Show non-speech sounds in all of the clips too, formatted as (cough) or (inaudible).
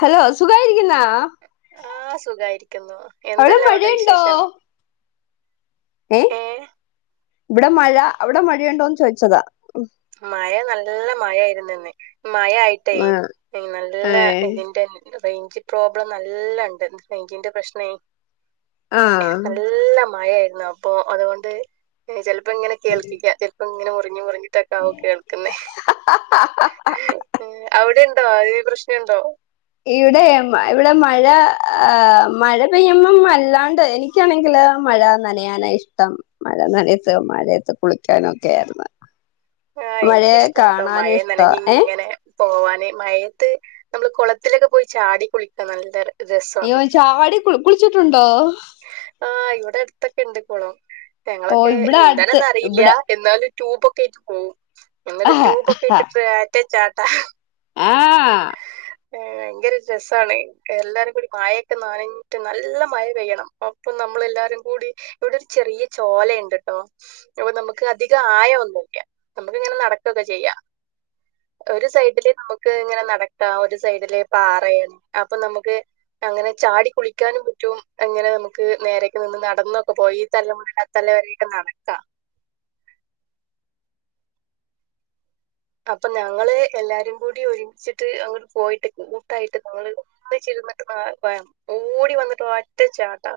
Hello സുഖായിരിക്കുന്നാ ആഹ് സുഖായിരിക്കുന്നു അവിടെ എന്തെല്ലാം മഴയുണ്ടോ വിശേഷം ഏഹ് ഇവിടെ മഴ അവിടെ മഴയുണ്ടോന്ന് ചോയ്ച്ചതാ മഴ നല്ല മഴയിരുന്നിന്ന് മഴയായിട്ടേ ആ നല്ല ഏ ഇതിൻ്റെ റേഞ്ച് പ്രോബ്ലം നല്ല ഇണ്ട് റേഞ്ചിന്റെ പ്രശ്നേ ആഹ് നല്ല മഴയായിരുന്നു അപ്പൊ അതുകൊണ്ട് ചിലപ്പോ ഇങ്ങനെ കേൾക്കില്ല അപ്പ ഇങ്ങനെ മുറിഞ്ഞ് മുറിഞ്ഞിട്ടൊക്കാവും കേൾക്കുന്നേ ഉം അവിടൊണ്ടോ മഴേ പ്രശ്നണ്ടോ ഇവിടെ ഇവിടെ മഴ മഴ പെയ്യുമ്പം അല്ലാണ്ട് എനി ക്കാണെങ്കില് മഴ നനയാനാ ഇഷ്ടം മഴ നനയത്ത് മഴയത്ത് കുളിക്കാനും ഒക്കെയാരുന്നു ആഹ് എനിക്കിഷ്ടാണ് കേട്ടോ കാണാനും മഴയും ഇഷ്ട ഏ നനഞ്ഞിങ്ങനെ പോവാന് മയയത്ത് നമ്മള് കൊളത്തിലൊക്കെ പോയി ചാടി കുളിക്കാ നല്ലൊരു അയ്യോ ചാടി കുളി കുളിച്ചിട്ടുണ്ടോ ആഹ് ഇവിടെ അടുത്തൊക്കെ ഇണ്ട് കൊളം ഓ ഞങ്ങളൊക്കെ ഇവിടെ അടുത്ത് നീന്താനൊന്നും അറിയില്യ ഇവിടെ എന്നാലും ട്യൂബൊക്കെ ഇട്ട് പോവും ആ ഞങ്ങള് ട്യൂബൊക്കെ ഇട്ടിട്ട് പോയൊറ്റ ചാട്ടാ ആഹ് ഏഹ് ഭയങ്കര രസമാണ് എല്ലാരും കൂടി മഴയൊക്കെ നനഞ്ഞിട്ട് നല്ല മഴ പെയ്യണം അപ്പൊ നമ്മളെല്ലാരും കൂടി ഇവിടെ ഒരു ചെറിയ ചോല ഉണ്ട്ട്ടോ അപ്പൊ നമുക്ക് അധികം ആയം ഒന്നുംരിക്കാം നമുക്ക് ഇങ്ങനെ നടക്കൊക്കെ ചെയ്യാം ഒരു സൈഡില് നമുക്ക് ഇങ്ങനെ നടക്കാം ഒരു സൈഡില് പാറയ അപ്പൊ നമുക്ക് അങ്ങനെ ചാടി കുളിക്കാനും പറ്റും അങ്ങനെ നമുക്ക് ക്ക് നേരക്ക് നിന്ന് നടന്നൊക്കെ പോയി തലമ തലവരെയൊക്കെ നടക്കാം അപ്പൊ ഞങ്ങള് എല്ലാരും കൂടി ഒരുമിച്ചിട്ട് അങ്ങ് പോയിട്ട് കൂട്ടായിട്ട് ഞങ്ങള്ൾ ചിരുന്നിട്ട് ഓടി വന്നിട്ട് ഒറ്റച്ചാട്ടാ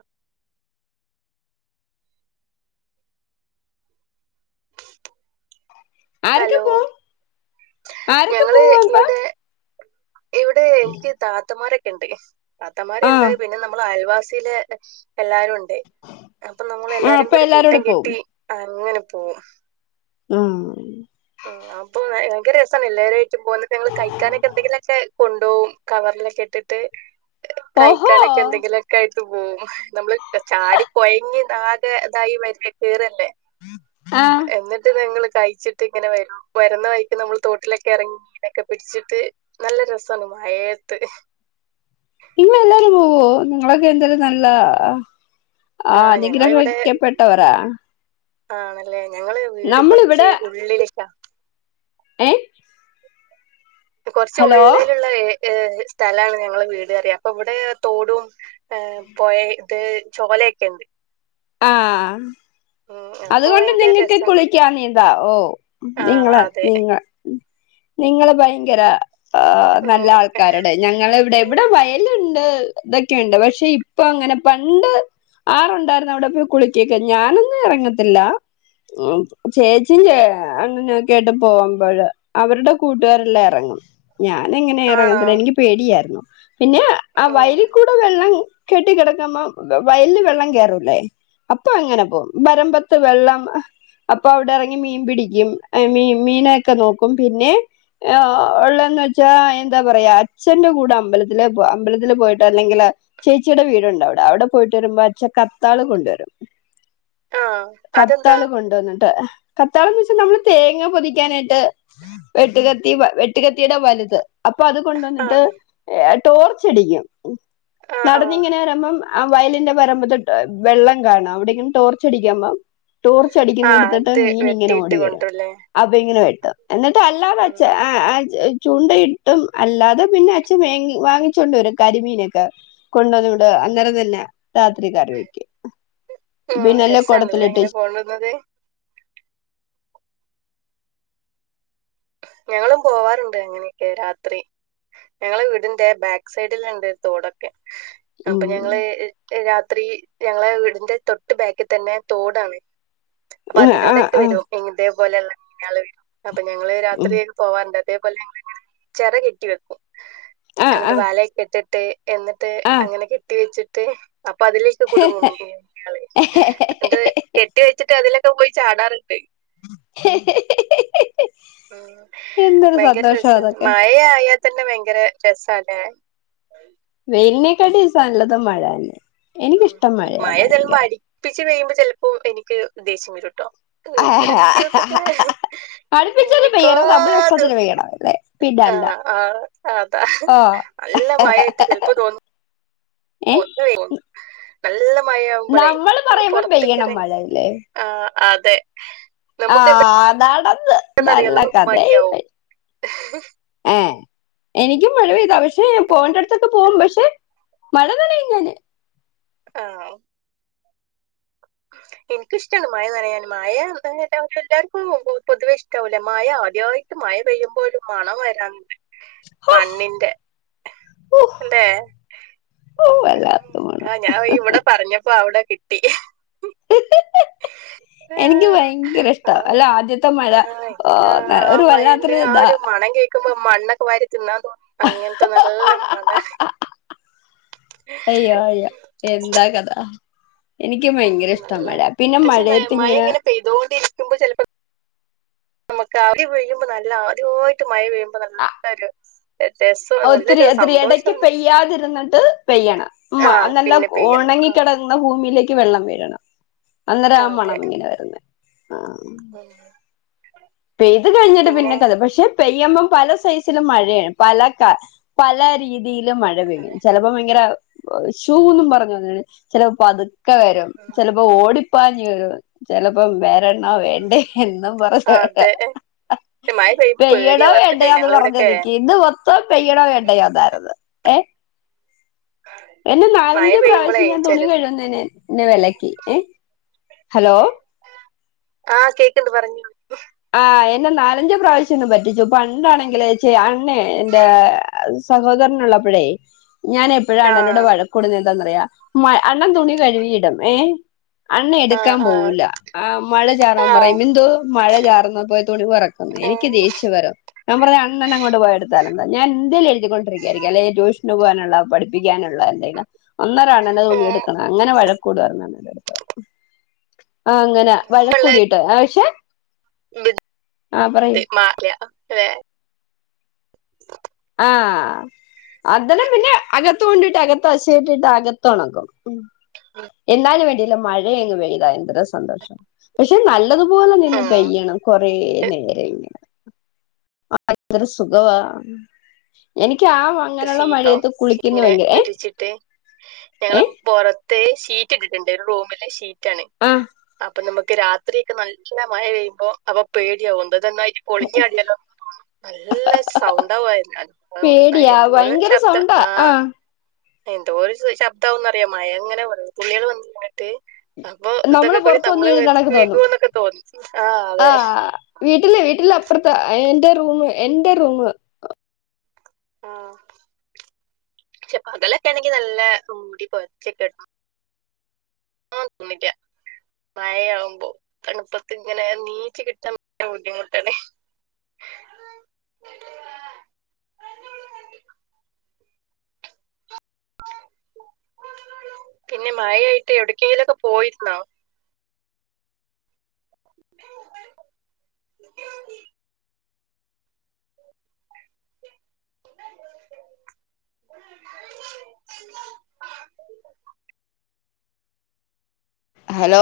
ആരൊക്കെ ഹലോ പോവും ആരൊക്കെ ഞങ്ങള് പോവും അപ്പ ഇവിടെ ഇവിടെ എനിക്ക് താത്തന്മാരൊക്കെ ഉണ്ട് ആ താത്തമാരുണ്ട് പിന്നെ നമ്മൾ അയൽവാസിൽ എല്ലാരും ഉണ്ട് അപ്പൊ നമ്മൾ ആ എല്ലാരും അപ്പൊ കൂടി കൂട്ടം എല്ലാരോടെ പോവും കെട്ടി അങ്ങനെ പോകും ഉം ഉം അപ്പം ഭയങ്കര രസമാണ് എല്ലാവരും ആമായിട്ടും പോകുന്നക്കെ ങ്ങങ്ങള് കഴിക്കാനൊക്കെ എന്തങ്കിലുമൊക്കെ കൊണ്ടുപോകവും കവറിലൊക്കെ ഇട്ടിട്ട് ഓഹോ കഴിക്കാനൊക്കെ എന്തെങ്കിലും ക്കായിട്ട് പോവും നമ്മള് ചാടി കൊഴങ്ങി ആാകെ ഇതായി വര കേയറല്ലേ ആഹ് എന്നിട്ട് ഞങ്ങള്ൾ കഴിച്ചിട്ട് ഇങ്ങനെ വരും വരുന്ന വൈ്ക്ക് നമ്മൾ തോട്ടിലൊക്കെ ഇറങ്ങി മീനൊക്കെ പിടിച്ചിട്ട് നല്ല രസമാണ് മയത്ത് ഇങ്ങ എല്ലാരും പോ കൊ നിങ്ങക്ക എന്താല നല്ല ആ ആ്ഹ് ഞങ്ങളിവിടെ നിഗ്രഹക്കപ്പെെട്ടവരാ ആണല്ലേ ഞങ്ങള് വീട് കുറച്ച് ഉള്ളില ഏഹ് കൊറച്ച് ഉള്ളിലുള്ള് സ്ഥലാണ് ഞങ്ങള് വീട്റിയാം അപ്പൊ ഇവിടെ തോടും പോയ ഇത് ചോലൊക്കെണ്ട് ആഹ് ഉം അപ്പൊ അതുകൊണ്ട് ഭയങ്കര നിങ്ങൾക്ക് രസാണ് കുളിക്കാൻീതാ ഓ ആ നിങ്ങ അതെ നിങ്ങ നിങ്ങള് ഭയങ്കര ആഹ് നല്ല ഉം ആൾക്കാർ ഞങ്ങളെ ഇവിടെ എവിടെ വയലുണ്ട് ഇതൊക്കെയുണ്ട് പക്ഷെ ഇപ്പൊ അങ്ങനെ പണ്ട് ആറുണ്ടായിരുന്നു അവിടെ പോയി കുളിക്കക്കെ ഞാനൊന്നും ഇറങ്ങത്തില്ല ഉം ചേച്ചും അണ്ണനൊക്കെ ആയിട്ട് പോകുമ്പോഴ അവരുടെ കൂട്ടുകാരെല്ലാം ഇറങ്ങും ഞാന് എങ്ങനെ ആണോ ഇറങ്ങത്തില്ല എനിക്ക് പേടിയായിരുന്നു പിന്നെ ആഹ് ഉം വയലിൽ കൂടെ വെള്ളം കെട്ടി കിടക്കുമ്പ വയല്ല് വെള്ളം കയറൂല്ലേ അപ്പൊ എങ്ങനെ പോകും വരമ്പത്ത് വെള്ളം അപ്പൊ അവിടെ ഇറങ്ങി മീൻ പിടിക്കും മീ മീനൊക്കെ നോക്കും പിന്നെ ആഹ് ഉള്ളന്ന് വെച്ചാ എന്താ പറയാ അച്ഛന്റെ കൂടെ അമ്പലത്തില അമ്പലത്തില് പോയിട്ട് അല്ലെങ്കില് ചേച്ചിയുടെ വീടുണ്ട് അവിടെ അവിടെ പോയിട്ട് വരുമ്പോ അച്ചൻ കത്താള് കൊണ്ടുവരും ആ അതെന്താ? കത്താള് കൊണ്ടുവന്നിട്ട് കത്താളംന്ന് വെച്ചാൽ നമ്മള് തേങ്ങ പൊതിക്കാനായിട്ട് വെട്ടുകത്തി വെട്ടുകത്തിയുടെ വലുത് അപ്പൊ അത് കൊണ്ട് ആ വന്നിട്ട് ടോർച്ച് അടിക്കും ആ ആ നടന്ന് ഇങ്ങനെ വരുമ്പം ആഹ് വയലിന്റെ വരമ്പോത്തെ വെള്ളം കാണാം അവിടെയെങ്കിലും ടോർച്ച് അടിക്കുമ്പോ ടോർച്ച് ആ അടിക്കുന്ന എടുത്തിട്ട് അത് മീൻ ഇങ്ങനെ വെട്ടിയിട്ട് ഓടി വരുക കൊണ്ടരുല്ലേ? അത് ഇങ്ങനെ വെട്ടി എന്നിട്ട് അല്ലാ ഉം വച്ച് ചൂണ്ട ഇട്ടും അല്ലാതെ പിന്നെ അച്ഛൻ വങ്ങ വാങ്ങിച്ചോണ്ട് വരും കരിമീനൊക്കെ കൊണ്ടന്നിവിടെ അന്നേരം തന്നെ രാത്രി കറി വെക്കും ആഹ് പിന്നെല്ലാം രസാണല്ലേ കുടത്തിലിട്ട് എങ്ങനെ കൊണ്ട് വരുന്നത് ഞങ്ങളും പോവാറുണ്ട് അങ്ങനെയൊക്കെ രാത്രി ഞങ്ങള് വീടിന്റെ ബാക്ക് സൈഡില് ഉണ്ട് ഒരു തോട് അപ്പൊ ഞങ്ങള് ഉം രാത്രി ഞങ്ങളെ വീടിന്റെ തൊട്ട് ബാാക്കിൽ തന്നെ തോടാണ് അപ്പൊ ആ അതിലൂടെക്കെ ആ വരും ഇതേ പോലെള്ള (unintelligible) അപ്പൊ ഞങ്ങള് ഉം രാത്രി പോവാണ്ട് അതേപോലെ ഞങ്ങൾ ച്ചെറ കെട്ടി വെക്കും എന്നിട്ട് ആഹ് വലയൊക്കെട്ട് എന്നിട്ട് ആഹ് ആഹ് അങ്ങനെ കെട്ടി വെച്ചിട്ട് അപ്പൊ അതില് കുടുങ്ങും ത് കെട്ടി വെച്ചിട്ട് അതിലൊക്കെ പോയി ചാടാറുണ്ട് (inaudible) ഉം എന്തൊരു ഭയങ്കര സന്തോഷാ രസാണ് അതൊക്കെ മഴ ആയാതന്നെ ഭയങ്കര രസാല്ലേ വെയിലിനേക്കടി സാ നല്ലതും മഴന്നെ ഉം മഴ ചെല് പ്പോ അടിപ്പിച്ച് പെയ്യുമ്പോ ചെലപ്പോ എനിക്ക് ദ്ദേശ്യം വരുട്ടോ ഒന്ന് രണ്ടു ദിവസൊക്കെ അടുപ്പിച്ചങ്ങ് പെയ്യണം നമ്മുടെ നിക്കാത ഇഷ്ടത്തിന് പെയ്യണം അല്ലേ പിന്നല്ല ആഹ് ആഹ് അതാ ആഹ് നല്ല മഴായിട്ട് ചിലപ്പോ തോന്നും (inaudible) ഏ പോർത് വെയിൽ നല്ല മഴകുമ്പളെയ് നമ്മള് ഒന്ന് പറയുമ്പം പെയ്യണം പോർത്ക്കറങ്ങണങ്കി മഴയില്ലേ ആഹ് അതെ നമുക്ക് ആഹ് അതാടന്ന് എന്താന്നറിയോ നല്ല നമുക്ക് കഥായി മടിയാവും പോയി എനിക്കും മഴ പെയ്താ പക്ഷെ പോവണ്ടോതൊക്കെ പോകും പക്ഷെ മഴ നനയും ഞാന് ആഹ് (inaudible) ഇൻക്കിഷ്ടാണ് മാഴ നനയാന് മഴ എല്ലാവർക്കും പൊതുവെ ഇഷ്ടവല്ലേ മഴ ആദ്യായിട്ട് മഴ പെയ്യുമ്പോ ഒരു മണം വരാണ്ട് ഹോ മണ്ണിന്റെ ഹോ അല്ലെ ഹോ വല്ലാത്ത ആഹ് ഞാൻ ഇവിടെ പറഞ്ഞപ്പോ അവിടെ കിട്ടി മണം ആ എനിക്ക് ഭയങ്കര ഇഷ്ട ആ അല്ല ആദ്യത്തെ മഴ ആഹ് ഇക്ക് ഒരു വല്ലാത്തരു ഇതാ മണക്കുമ്പ മണ്ണൊക്കെ വാരി തിന്നാ തോന്നും അങ്ങനത്തെ നല്ല മഴ അയ്യോ അയ്യോ എന്താ കഥ എനിക്കും ഉം ഭയങ്കര ഇഷ്ട മഴ പിന്നെ മഴയത്ത് ങ്ങനെ പെയ്തൊണ്ടിരിക്കുമ്പോ ചലപ്പ നമുക്ക് ആഹ് ആദ്യം വീഴുമ്പോ നല്ല ആദ്യമായിട്ട് മഴ പെയ്യുമ്പോ അപ്പൊ നല്ലൊര് ഒത്തിരി ഒത്തിരി ഇടക്ക് പെയ്യാതിരുന്നിട്ട് പെയ്യണം ആഹ് നല്ല പിന്നെ പെയ്യണം ഉണങ്ങികെടക്കുമ്പോ ഭൂമിയിലേക്ക് വെള്ളം വീഴണം അന്നേര ആഹ് മണം ങ്ങനെ വരണം ഉം പെയ്ത് കഴിഞ്ഞിട്ട് പിന്നെ പിന്നെക്ക അത് പക്ഷെ പെയ്യ് മ്പം പല സൈസിലും മഴയാണ് പല കാ പല രീതി രീതിയിലും മഴ പെയും അതെ ചിലപ്പോ ഭയങ്കര ഷൂന്നും പറഞ്ഞു ചിലപ്പോ പത്ക്കെ പതുക്കെ വരും ഉം ചിലപ്പോ ഓടിപ്പാഞ്ഞു വരും ചിലപ്പോ വേ വേണോ ഉം വേണ്ടേ എന്നും പറഞ് അതെ മഴ പെയ്യുമ്പോ പെയ്യണോ പേടിയാ പറഞ്ഞിട്ടെ വേണ്ടയോന്ന് പറഞ് ഞങ്ങളിവിടൊക്കെ നിക്കും ഇന്ന് മൊത്തം പെയ്യണോ വേണ്ടയോന്നായിരുന്നു ഏഹ് എന്നെ മഴ നാലഞ്ചു പെയ്യുമ്പളേ പ്രാവശ്യം ഞാൻ തുണി ചെല കഴുകുന്നതിന് ന്നെവിലക്ക് ഏഹ് ഹലോ ആഹ് കേക്ക്ണ്ട് പറഞ്ഞോ ആഹ് എന്നെ നാലഞ്ച് പ്രാവശ്യം ന്ന് പറ്റിച്ചു പണ്ടാണെങ്കിൽ ച്ചെ അണ്ണേ എന്റെ സഹോദരനള്ളപ്പോഴേ ഞാൻ എപ്പോഴും അണ്ണനോട് ആഹ് വഴക്കൂടുന്നത് എന്താന്നറിയോ അണ്ണൻ തുണി കഴുകിയിടും ഏഹ് അണ്ണ ആഹ് എടുക്കാൻ ആഹ് പോവൂല്ല ഏഹ് മഴ ചാറൻ ആഹ് പറയും ഇന്ദു മഴ ചാറ് ന്നാപോയി തുണിപറക്കും എനിക്ക് ദേഷ്യ വരും ഞാൻ പറഞ് അണ്ണനെന്നെ അങ്ങോട്ട പോയിയെടുത്തോ ഞാൻ എന്തേലും എഴുതിൊണ്ടരിക്കയായിരിക്കും അല്ലെങ്കിൽ ട്യൂഷന് പോകാനുള്ള പഠിപ്പിക്കാനുള്ള എന്തെങ്കിലും അഹ് അന്നേരം അണ്ണന്റെ തുണിയ എടുക്കണം അങ്ങനെ വഴക്കൂടര്ന്നു ആഹ് അങ്ങനെ പിള്ളേർ വഴക്കൂടിട്ട് ആഹ് പക്ഷെ ആ പറയ് (inaudible) ആഹ് അതെല്ലാം പിന്നെ അകത്ത് കൊണ്ടിട്ട് അകത്ത് അശേഇട്ടിട്ട് അകത്ത് ഒണക്കും ആഹ എന്നാലും വേണ്ടിയില്ല മഴയങ്ങ് പെയ്ത എന്തര സന്തോഷം പക്ഷെ നല്ലതുപോലെ നിന്ന് പെയ്യണം കൊറേ നേരം ഇങ്ങനെ (unintelligible) സുഖവാ എനിക്ക് ആ വ സീറ്റോ സീറ്റ് ഇങ്ങനെ വിരിച്ചിട്ട് ഞങ്ങള് ഏ പൊറ ത്തെ ഷീറ്റ് ഇട്ടിട്ടുണ്ട് റൂമിലെ ഷീറ്റാണ് ആ അപ്പൊ നമുക്ക് രാ ത്രിയക്കെ നല്ല മഴ പെയ്യുമ്പോ അപ്പം പേടിയാവിണ്ട് ഇതന്നായി പൊളിഞ്ഞ അടിയല്ലോ നല്ല സൗണ്ടാവായിരുന്നു (unintelligible) രിയ ഭയങ്കര സൗണ്ടാ ആഹ് എന്തോരം ശ ശബ്ദാവൂന്നറിയോ മഴ ഇങ്ങനെ വെള്ള തുള്ളികള് വന്നിട്ട് അപ്പൊ നമ്മള് ഇതൊക്കെ കൂടി പുറത്ത് വന്ന് നമ്മള വീഴുന്ന കണക്ക് മേത്ത്ക്ക് തോന്നും (unintelligible) എന്നൊക്കെ തോന്നും ആഹ് ആ അതെ വീട്ടില് വീട്ടില് അപ്പുറത്ത എൻ്റെ റൂമ് എന്റെ റൂമ് ആഹ് പക്ഷെ പകലൊക്കെ ആണെങ്കി നല്ല മൂടി പൊതച്ച്കെട ആഹ് തുമ്മിക്ക മഴയാവുമ്പോ തണുപ്പത്തിങ്ങനെ നീച്ച് കിട്ടാൻ (unintelligible) ബുദ്ധിമുട്ടാണേ പിന്നെ മഴയായിട്ട് എവിടക്കെങ്കിലൊക്കെ പോയിരുന്നോ (inaudible) ഹലോ